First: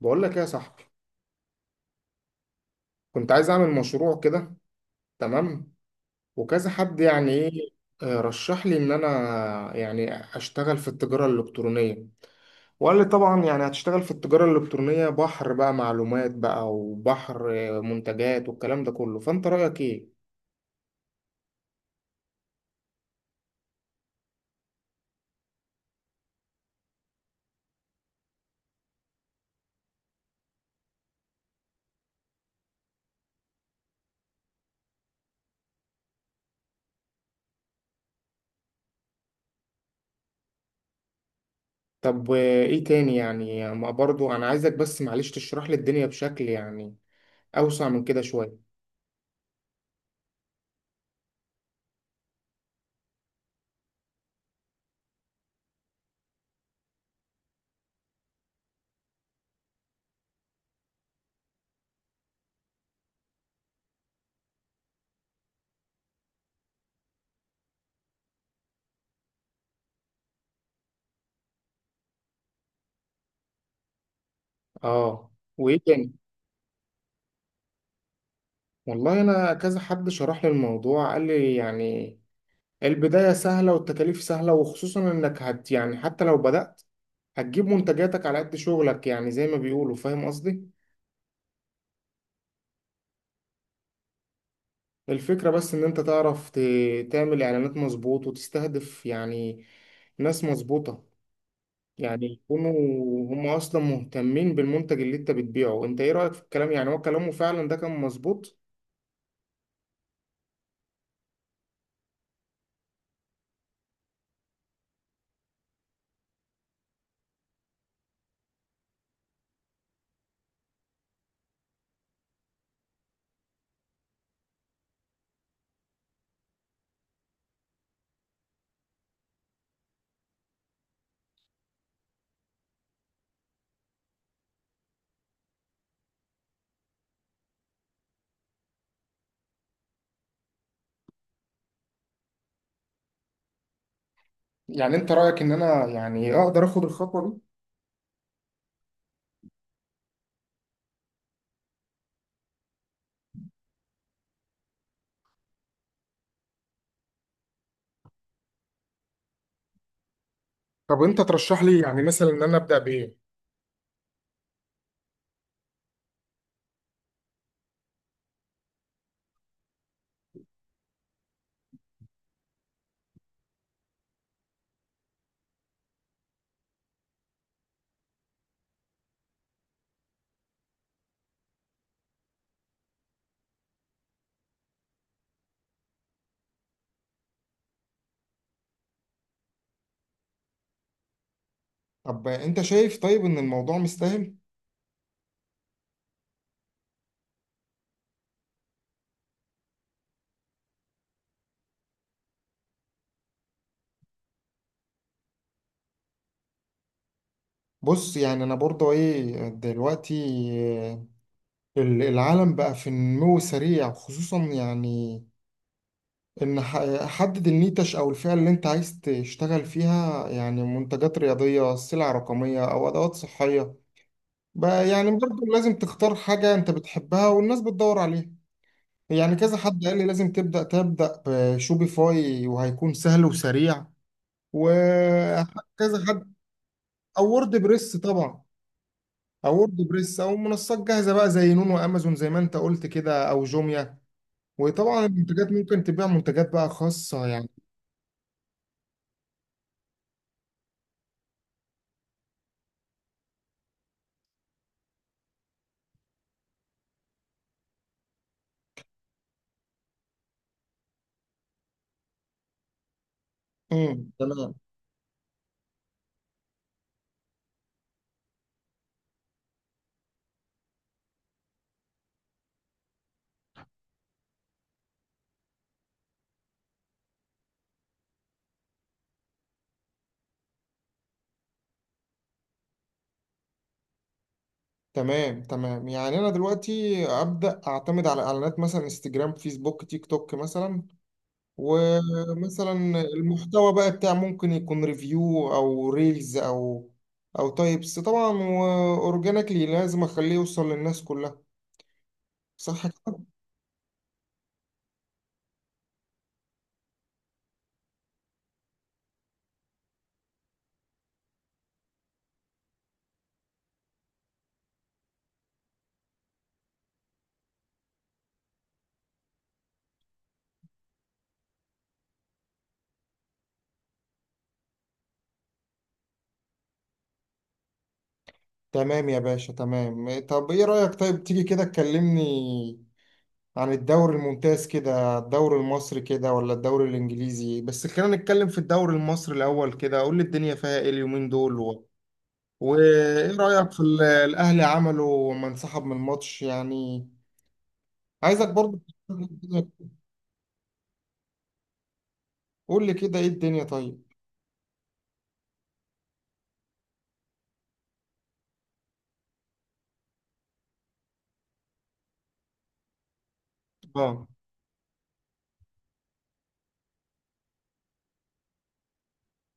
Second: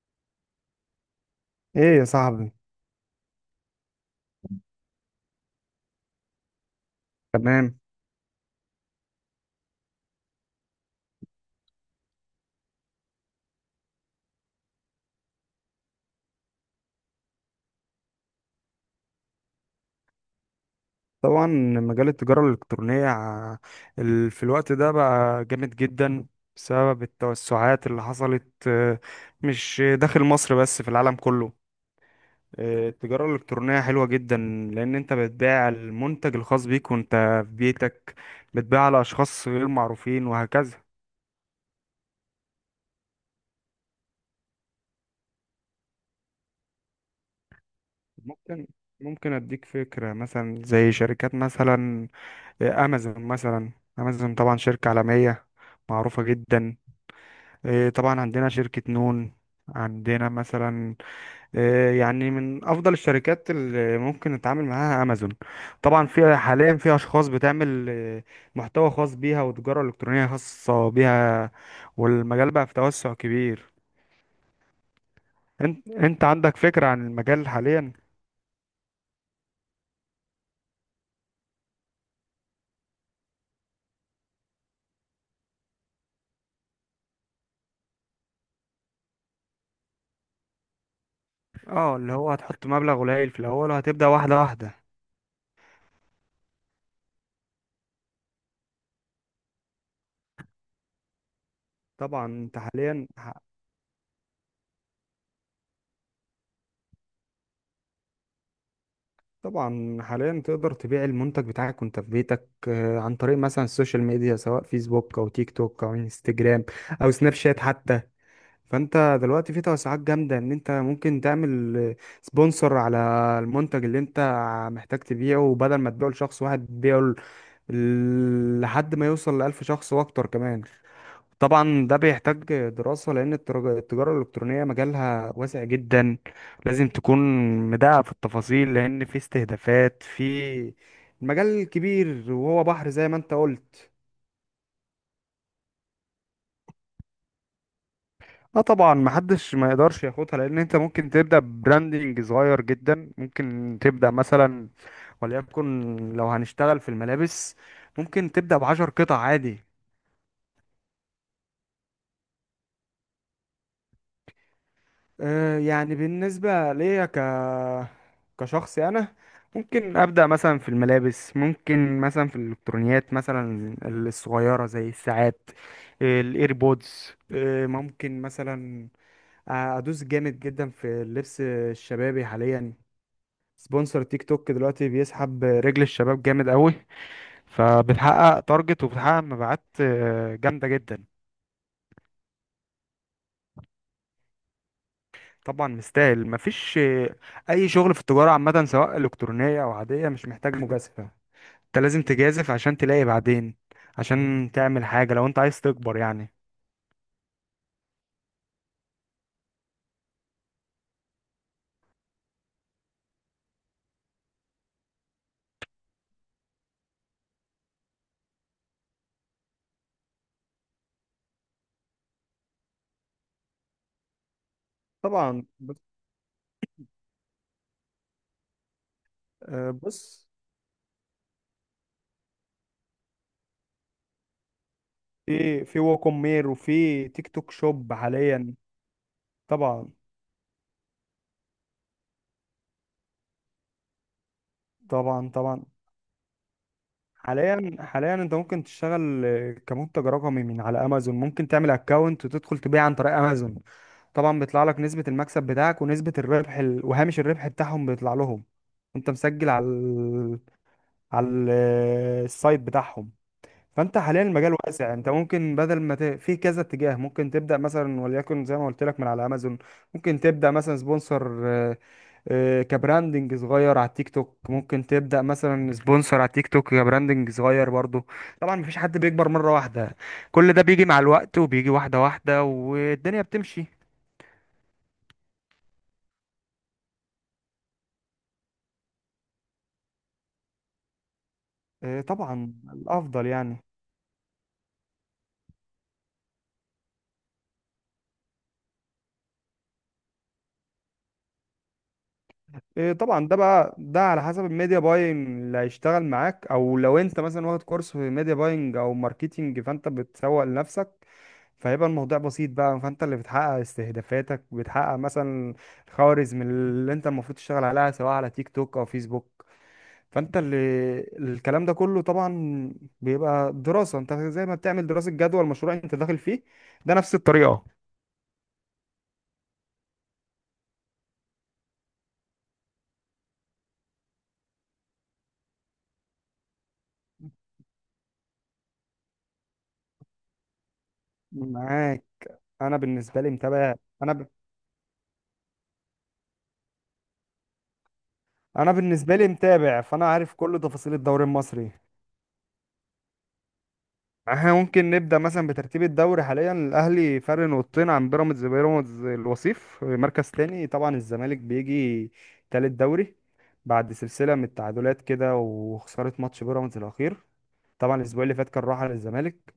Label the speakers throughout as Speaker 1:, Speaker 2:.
Speaker 1: بقول لك ايه يا صاحبي.
Speaker 2: ايه يا صاحبي.
Speaker 1: كنت عايز اعمل مشروع كده، تمام، وكذا حد يعني ايه.
Speaker 2: تمام.
Speaker 1: رشح لي ان انا يعني اشتغل في التجارة الالكترونية، وقال لي طبعا يعني هتشتغل في التجارة الالكترونية، بحر بقى معلومات بقى وبحر منتجات والكلام ده كله. فانت رأيك ايه؟
Speaker 2: طبعا، مجال التجارة الإلكترونية في الوقت ده بقى جامد جدا، بسبب التوسعات اللي حصلت. مش داخل مصر بس في العالم كله. التجارة الإلكترونية حلوة جدا، لأن أنت بتبيع المنتج الخاص بيك وأنت في بيتك، بتبيع لأشخاص غير معروفين وهكذا.
Speaker 1: طب ايه تاني يعني؟ ما برضو انا عايزك بس معلش تشرح لي الدنيا بشكل يعني اوسع من كده شوية.
Speaker 2: ممكن ممكن أديك فكرة، مثلا زي شركات مثلا أمازون. مثلا أمازون طبعا شركة عالمية معروفة جدا. طبعا عندنا شركة نون، عندنا مثلا يعني من أفضل الشركات اللي ممكن نتعامل معاها أمازون. طبعا في حاليا في أشخاص بتعمل محتوى خاص بيها وتجارة إلكترونية خاصة بيها، والمجال بقى في توسع كبير.
Speaker 1: اه، وايه
Speaker 2: انت
Speaker 1: تاني؟
Speaker 2: انت عندك فكرة عن المجال حاليا؟
Speaker 1: والله انا كذا حد شرح لي الموضوع، قال لي يعني البداية سهلة والتكاليف سهلة، وخصوصا انك هت يعني حتى لو بدأت هتجيب منتجاتك على قد شغلك، يعني زي ما بيقولوا، فاهم قصدي.
Speaker 2: اه، اللي هو هتحط مبلغ قليل في الأول وهتبدأ واحدة واحدة.
Speaker 1: الفكرة بس ان انت تعرف تعمل اعلانات مظبوط وتستهدف يعني ناس مظبوطة،
Speaker 2: طبعا
Speaker 1: يعني
Speaker 2: انت
Speaker 1: يكونوا
Speaker 2: حاليا.
Speaker 1: هم اصلا مهتمين بالمنتج اللي انت بتبيعه. انت ايه رأيك في الكلام؟ يعني هو كلامه فعلا ده كان مظبوط؟
Speaker 2: طبعا حاليا تقدر تبيع المنتج بتاعك وانت في بيتك، عن طريق مثلا السوشيال ميديا، سواء فيسبوك او تيك توك او انستجرام او سناب شات حتى. فانت دلوقتي في توسعات جامدة ان انت ممكن تعمل سبونسر على المنتج اللي انت محتاج تبيعه، وبدل ما تبيعه لشخص واحد تبيعه لحد ما يوصل لألف شخص واكتر كمان. طبعا ده بيحتاج دراسة، لأن التجارة الإلكترونية مجالها واسع جدا. لازم تكون مدقق في التفاصيل، لأن في استهدافات، في المجال كبير وهو بحر زي ما انت قلت.
Speaker 1: يعني انت رأيك ان انا يعني اقدر اخد الخطوة دي؟
Speaker 2: اه طبعا، محدش ما يقدرش ياخدها، لأن انت ممكن تبدأ براندنج صغير جدا. ممكن تبدأ مثلا، وليكن لو هنشتغل في الملابس، ممكن تبدأ بعشر قطع عادي.
Speaker 1: طب انت ترشح لي يعني مثلا ان انا ابدأ بايه؟
Speaker 2: يعني بالنسبة ليا كشخصي أنا، ممكن أبدأ مثلا في الملابس، ممكن مثلا في الإلكترونيات مثلا الصغيرة زي الساعات، الإيربودز. ممكن مثلا أدوس جامد جدا في اللبس الشبابي حاليا. سبونسر تيك توك دلوقتي بيسحب رجل الشباب جامد قوي، فبتحقق تارجت وبتحقق مبيعات جامدة جدا.
Speaker 1: طب انت شايف طيب ان الموضوع مستاهل؟
Speaker 2: طبعا مستاهل. مفيش اي شغل في التجاره عامه، سواء الكترونيه او عاديه، مش محتاج مجازفه. انت لازم تجازف عشان تلاقي بعدين، عشان تعمل حاجه لو انت عايز تكبر يعني.
Speaker 1: بص يعني انا برضو ايه دلوقتي، آه، العالم بقى في نمو سريع، خصوصا يعني ان حدد النيتش او الفئة اللي انت عايز تشتغل فيها، يعني منتجات رياضية، سلع رقمية او ادوات صحية بقى. يعني برضو
Speaker 2: طبعا،
Speaker 1: لازم تختار حاجة انت بتحبها والناس بتدور عليها. يعني كذا حد قال لي
Speaker 2: بص.
Speaker 1: لازم تبدأ بشوبيفاي وهيكون سهل وسريع،
Speaker 2: في
Speaker 1: وكذا حد
Speaker 2: ووكومير وفي
Speaker 1: او
Speaker 2: تيك توك
Speaker 1: وورد
Speaker 2: شوب
Speaker 1: بريس طبعا،
Speaker 2: حاليا.
Speaker 1: او وورد
Speaker 2: طبعا،
Speaker 1: بريس او منصات جاهزه بقى زي نون وامازون زي ما انت قلت كده، او جوميا. وطبعا
Speaker 2: طبعا،
Speaker 1: المنتجات
Speaker 2: طبعا.
Speaker 1: ممكن تبيع منتجات بقى خاصه يعني.
Speaker 2: حاليا حاليا انت ممكن تشتغل كمنتج رقمي من على امازون. ممكن تعمل اكونت وتدخل تبيع عن طريق امازون. طبعا بيطلع لك نسبة المكسب بتاعك ونسبة الربح وهامش الربح بتاعهم بيطلع لهم، وانت مسجل على على ال... السايت بتاعهم. فانت
Speaker 1: امم،
Speaker 2: حاليا المجال
Speaker 1: تمام،
Speaker 2: واسع، انت ممكن بدل ما في كذا اتجاه. ممكن تبدأ مثلا وليكن زي ما قلت لك من على امازون، ممكن تبدأ مثلا سبونسر كبراندنج صغير على التيك توك، ممكن تبدأ مثلا سبونسر على التيك توك كبراندنج صغير برضه. طبعا مفيش حد بيكبر مرة واحدة، كل ده بيجي مع الوقت وبيجي واحدة واحدة والدنيا بتمشي.
Speaker 1: تمام. تمام يعني انا دلوقتي ابدا اعتمد على اعلانات مثلا انستجرام، فيسبوك، تيك توك مثلا.
Speaker 2: إيه طبعا
Speaker 1: ومثلا
Speaker 2: الافضل يعني.
Speaker 1: المحتوى بقى بتاع ممكن يكون ريفيو او ريلز او او تايبس طبعا، واورجانيكلي لازم اخليه يوصل للناس كلها، صح؟
Speaker 2: إيه طبعا ده بقى، ده على حسب الميديا باينج اللي هيشتغل معاك، او لو انت مثلا واخد كورس في ميديا باينج او ماركتينج فانت بتسوق لنفسك، فهيبقى الموضوع بسيط بقى. فانت اللي بتحقق استهدافاتك، بتحقق مثلا الخوارزم اللي انت المفروض تشتغل عليها سواء على تيك توك او فيسبوك. فانت اللي الكلام ده كله طبعا بيبقى دراسة. انت زي ما بتعمل دراسة جدوى المشروع اللي انت داخل فيه، ده نفس الطريقة.
Speaker 1: تمام يا باشا، تمام. طب ايه رأيك طيب تيجي كده تكلمني عن الدوري الممتاز كده، الدوري المصري كده ولا الدوري الانجليزي؟ بس خلينا نتكلم في الدوري المصري الاول كده. قول لي الدنيا فيها ايه اليومين دول، و...
Speaker 2: معاك. انا بالنسبة لي
Speaker 1: وايه رأيك
Speaker 2: متابع.
Speaker 1: في
Speaker 2: انا
Speaker 1: الاهلي عمله لما انسحب من الماتش يعني؟ عايزك
Speaker 2: انا
Speaker 1: برضو.
Speaker 2: بالنسبه لي متابع، فانا عارف كل تفاصيل الدوري المصري.
Speaker 1: قول لي كده ايه الدنيا طيب.
Speaker 2: احنا ممكن نبدا مثلا بترتيب الدوري حاليا. الاهلي فرق نقطتين عن بيراميدز، بيراميدز الوصيف مركز تاني. طبعا الزمالك بيجي تالت دوري بعد
Speaker 1: اه.
Speaker 2: سلسله من التعادلات كده وخساره ماتش بيراميدز الاخير. طبعا الاسبوع اللي فات كان راحه للزمالك.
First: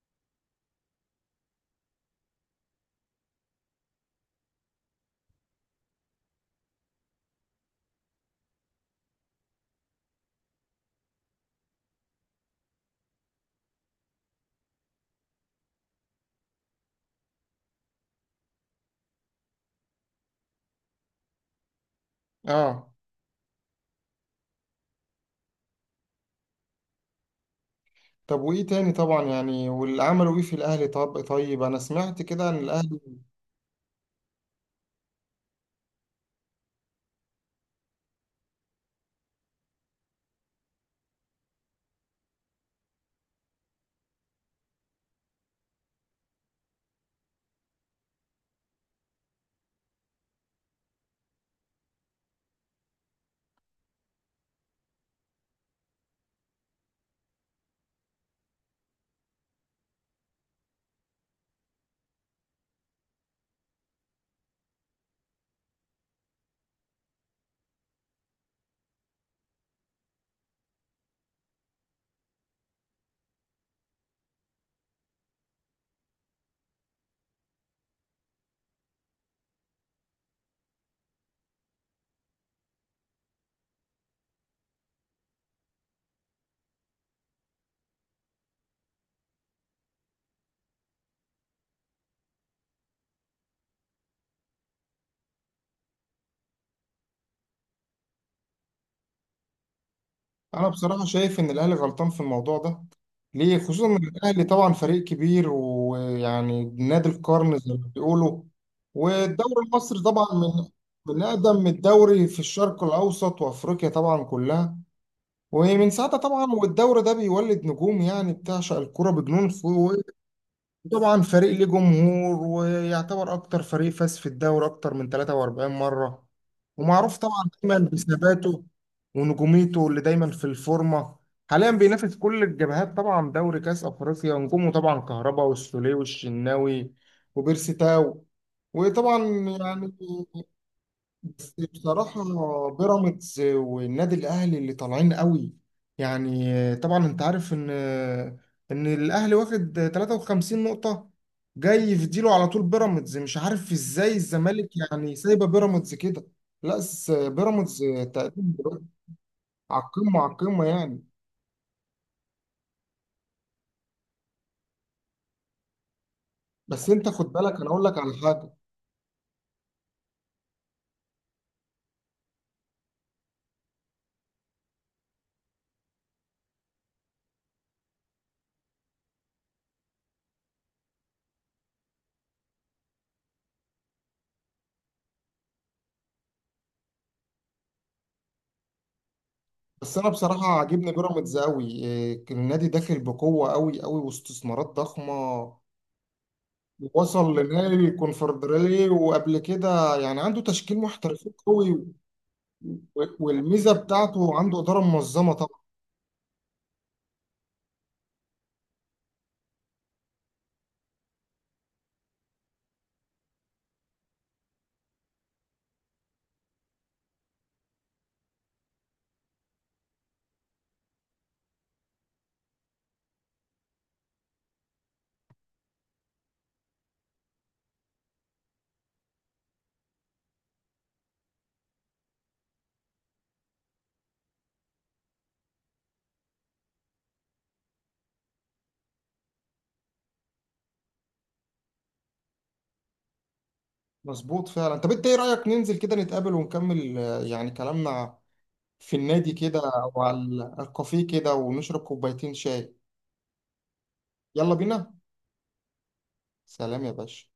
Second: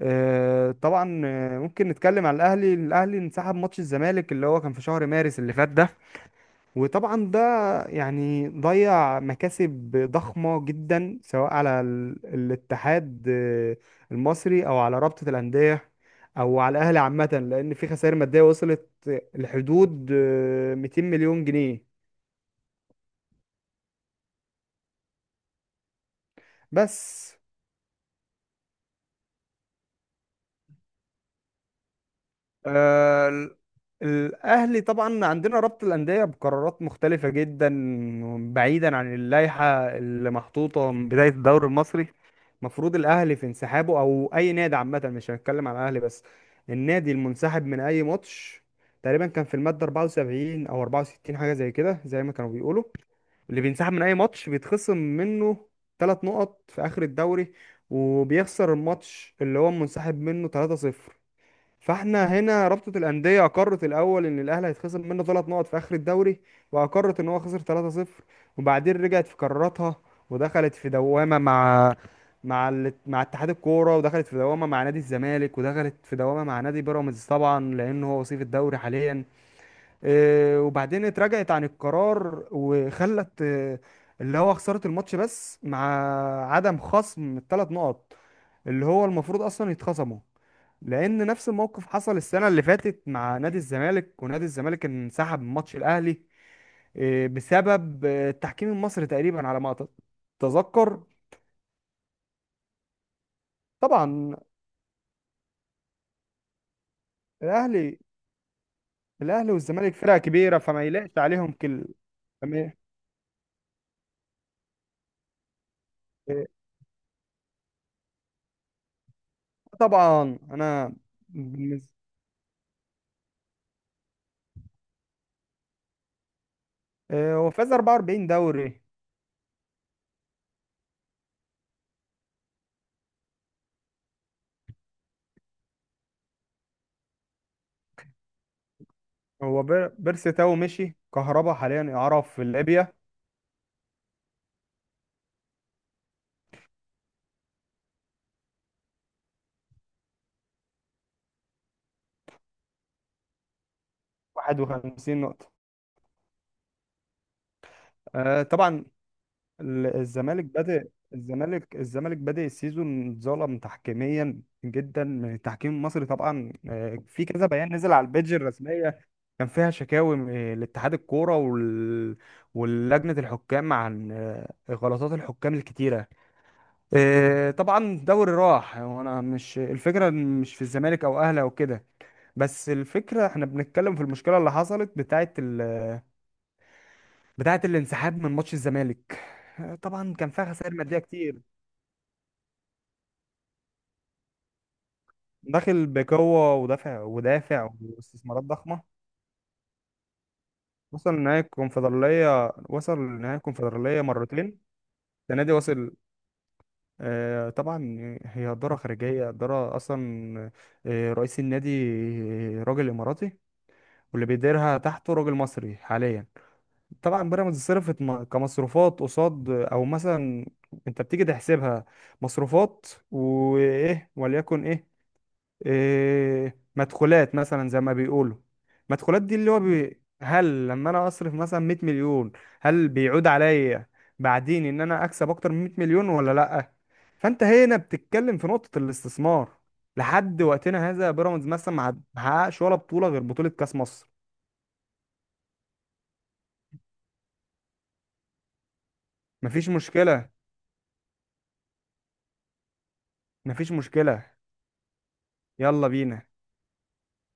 Speaker 2: طبعا ممكن نتكلم على الاهلي انسحب ماتش الزمالك اللي هو كان في شهر مارس اللي فات ده. وطبعا ده يعني ضيع مكاسب ضخمة جدا، سواء على الاتحاد المصري أو على رابطة الأندية أو على الأهلي عامة، لأن في خسائر مادية وصلت لحدود 200 مليون جنيه
Speaker 1: اه،
Speaker 2: بس.
Speaker 1: طب وايه تاني طبعا يعني؟ واللي عملوا ايه في الاهلي؟ طب طيب، انا سمعت كده ان الاهلي،
Speaker 2: آه، ال- الأهلي طبعا عندنا رابطة الأندية بقرارات مختلفة جدا، بعيدا عن اللائحة اللي محطوطة من بداية الدوري المصري. مفروض الاهلي في انسحابه او اي نادي عامه، مش هنتكلم على الاهلي بس، النادي المنسحب من اي ماتش تقريبا كان في الماده 74 او 64، حاجه زي كده زي ما كانوا بيقولوا اللي بينسحب من اي ماتش بيتخصم منه 3 نقط في اخر الدوري، وبيخسر الماتش اللي هو منسحب منه 3-0. فاحنا هنا رابطة الأندية أقرت الأول إن الأهلي هيتخصم منه 3 نقط في آخر الدوري، وأقرت إن هو خسر 3-0، وبعدين رجعت في قراراتها ودخلت في دوامة مع مع اتحاد الكورة، ودخلت في دوامة مع نادي الزمالك، ودخلت في دوامة مع نادي بيراميدز، طبعا لأن هو وصيف الدوري حاليا. وبعدين اتراجعت عن القرار وخلت اللي هو خسارة الماتش بس، مع عدم خصم الثلاث نقط اللي هو المفروض اصلا يتخصموا، لان نفس الموقف حصل السنه اللي فاتت مع نادي الزمالك، ونادي الزمالك انسحب من ماتش الاهلي بسبب التحكيم المصري تقريبا على ما
Speaker 1: انا
Speaker 2: اتذكر.
Speaker 1: بصراحه شايف ان الاهلي غلطان في الموضوع ده. ليه؟ خصوصا ان
Speaker 2: طبعا
Speaker 1: الاهلي طبعا فريق كبير، ويعني نادي القرن زي ما
Speaker 2: الاهلي
Speaker 1: بيقولوا،
Speaker 2: الاهلي
Speaker 1: والدوري
Speaker 2: والزمالك
Speaker 1: المصري
Speaker 2: فرقه
Speaker 1: طبعا
Speaker 2: كبيره
Speaker 1: من
Speaker 2: فما يلاقش
Speaker 1: من
Speaker 2: عليهم
Speaker 1: اقدم
Speaker 2: كل.
Speaker 1: الدوري في
Speaker 2: فما-
Speaker 1: الشرق الاوسط وافريقيا طبعا كلها. ومن ساعتها طبعا
Speaker 2: آه،
Speaker 1: والدوري ده بيولد نجوم، يعني بتعشق الكرة بجنون.
Speaker 2: طبعا، انا
Speaker 1: طبعا فريق ليه
Speaker 2: بالنسبه
Speaker 1: جمهور، ويعتبر اكتر فريق فاز في الدوري اكتر من 43 مرة، ومعروف
Speaker 2: آه،
Speaker 1: طبعا
Speaker 2: هو فاز
Speaker 1: دايما
Speaker 2: 44
Speaker 1: بثباته
Speaker 2: دوري.
Speaker 1: ونجوميته اللي دايما في الفورمة. حاليا بينافس كل الجبهات طبعا، دوري، كاس افريقيا. نجومه طبعا كهربا والسوليه والشناوي وبيرسي تاو وطبعا
Speaker 2: هو
Speaker 1: يعني.
Speaker 2: بيرسي تاو مشي،
Speaker 1: بس
Speaker 2: كهربا حاليا اعاره
Speaker 1: بصراحة
Speaker 2: في ليبيا.
Speaker 1: بيراميدز والنادي الأهلي اللي طالعين قوي، يعني طبعا أنت عارف إن إن الأهلي واخد 53 نقطة، جاي يفديله على طول بيراميدز. مش عارف إزاي الزمالك يعني
Speaker 2: 51
Speaker 1: سايبة
Speaker 2: نقطه.
Speaker 1: بيراميدز كده. لا، بس بيراميدز تقريبا
Speaker 2: آه،
Speaker 1: دلوقتي
Speaker 2: طبعا
Speaker 1: على
Speaker 2: ال-
Speaker 1: القمة، على
Speaker 2: الزمالك
Speaker 1: القمة
Speaker 2: بادئ
Speaker 1: يعني.
Speaker 2: الزمالك الزمالك بادئ السيزون، اتظلم تحكيميا جدا من التحكيم المصري، طبعا
Speaker 1: بس أنت
Speaker 2: في
Speaker 1: خد
Speaker 2: كذا
Speaker 1: بالك، أنا
Speaker 2: بيان
Speaker 1: أقول
Speaker 2: نزل
Speaker 1: لك
Speaker 2: على
Speaker 1: على
Speaker 2: البيدج
Speaker 1: حاجة.
Speaker 2: الرسميه، كان فيها شكاوي لاتحاد الكوره ولجنه الحكام عن غلطات الحكام الكتيره. طبعا دوري راح، وانا مش الفكره مش في الزمالك او اهلي او كده، بس الفكره احنا بنتكلم في المشكله اللي حصلت بتاعه الانسحاب من ماتش الزمالك.
Speaker 1: بس أنا
Speaker 2: طبعا كان فيها
Speaker 1: بصراحة
Speaker 2: خسائر
Speaker 1: عاجبني
Speaker 2: ماديه
Speaker 1: بيراميدز
Speaker 2: كتير.
Speaker 1: قوي. النادي داخل بقوة قوي قوي واستثمارات ضخمة.
Speaker 2: داخل بقوة ودافع
Speaker 1: وصل
Speaker 2: ودافع
Speaker 1: لنهائي
Speaker 2: واستثمارات ضخمة.
Speaker 1: الكونفدرالية وقبل كده، يعني عنده تشكيل
Speaker 2: وصل
Speaker 1: محترفين
Speaker 2: لنهاية
Speaker 1: قوي،
Speaker 2: الكونفدرالية، وصل لنهاية
Speaker 1: والميزة
Speaker 2: الكونفدرالية
Speaker 1: بتاعته عنده
Speaker 2: مرتين.
Speaker 1: إدارة منظمة
Speaker 2: السنة دي
Speaker 1: طبعا.
Speaker 2: وصل. طبعا هي إدارة خارجية، إدارة أصلا رئيس النادي راجل إماراتي، واللي بيديرها تحته راجل مصري حاليا. طبعا بيراميدز صرفت كمصروفات قصاد، أو مثلا أنت بتيجي تحسبها مصروفات وإيه، وليكن إيه مدخولات مثلا زي ما بيقولوا. مدخولات دي اللي هو هل لما انا اصرف مثلا 100 مليون هل بيعود عليا بعدين ان انا اكسب اكتر من 100 مليون ولا لا؟ فانت هنا بتتكلم في نقطة الاستثمار. لحد وقتنا هذا بيراميدز مثلا ما حققش ولا بطولة غير بطولة كاس مصر.
Speaker 1: مظبوط فعلا. طب انت ايه رأيك ننزل كده نتقابل ونكمل يعني كلامنا في النادي كده
Speaker 2: مفيش
Speaker 1: او
Speaker 2: مشكلة.
Speaker 1: على الكافيه كده ونشرب كوبايتين شاي؟
Speaker 2: مفيش مشكلة.
Speaker 1: يلا بينا.
Speaker 2: يلا بينا.
Speaker 1: سلام يا باشا.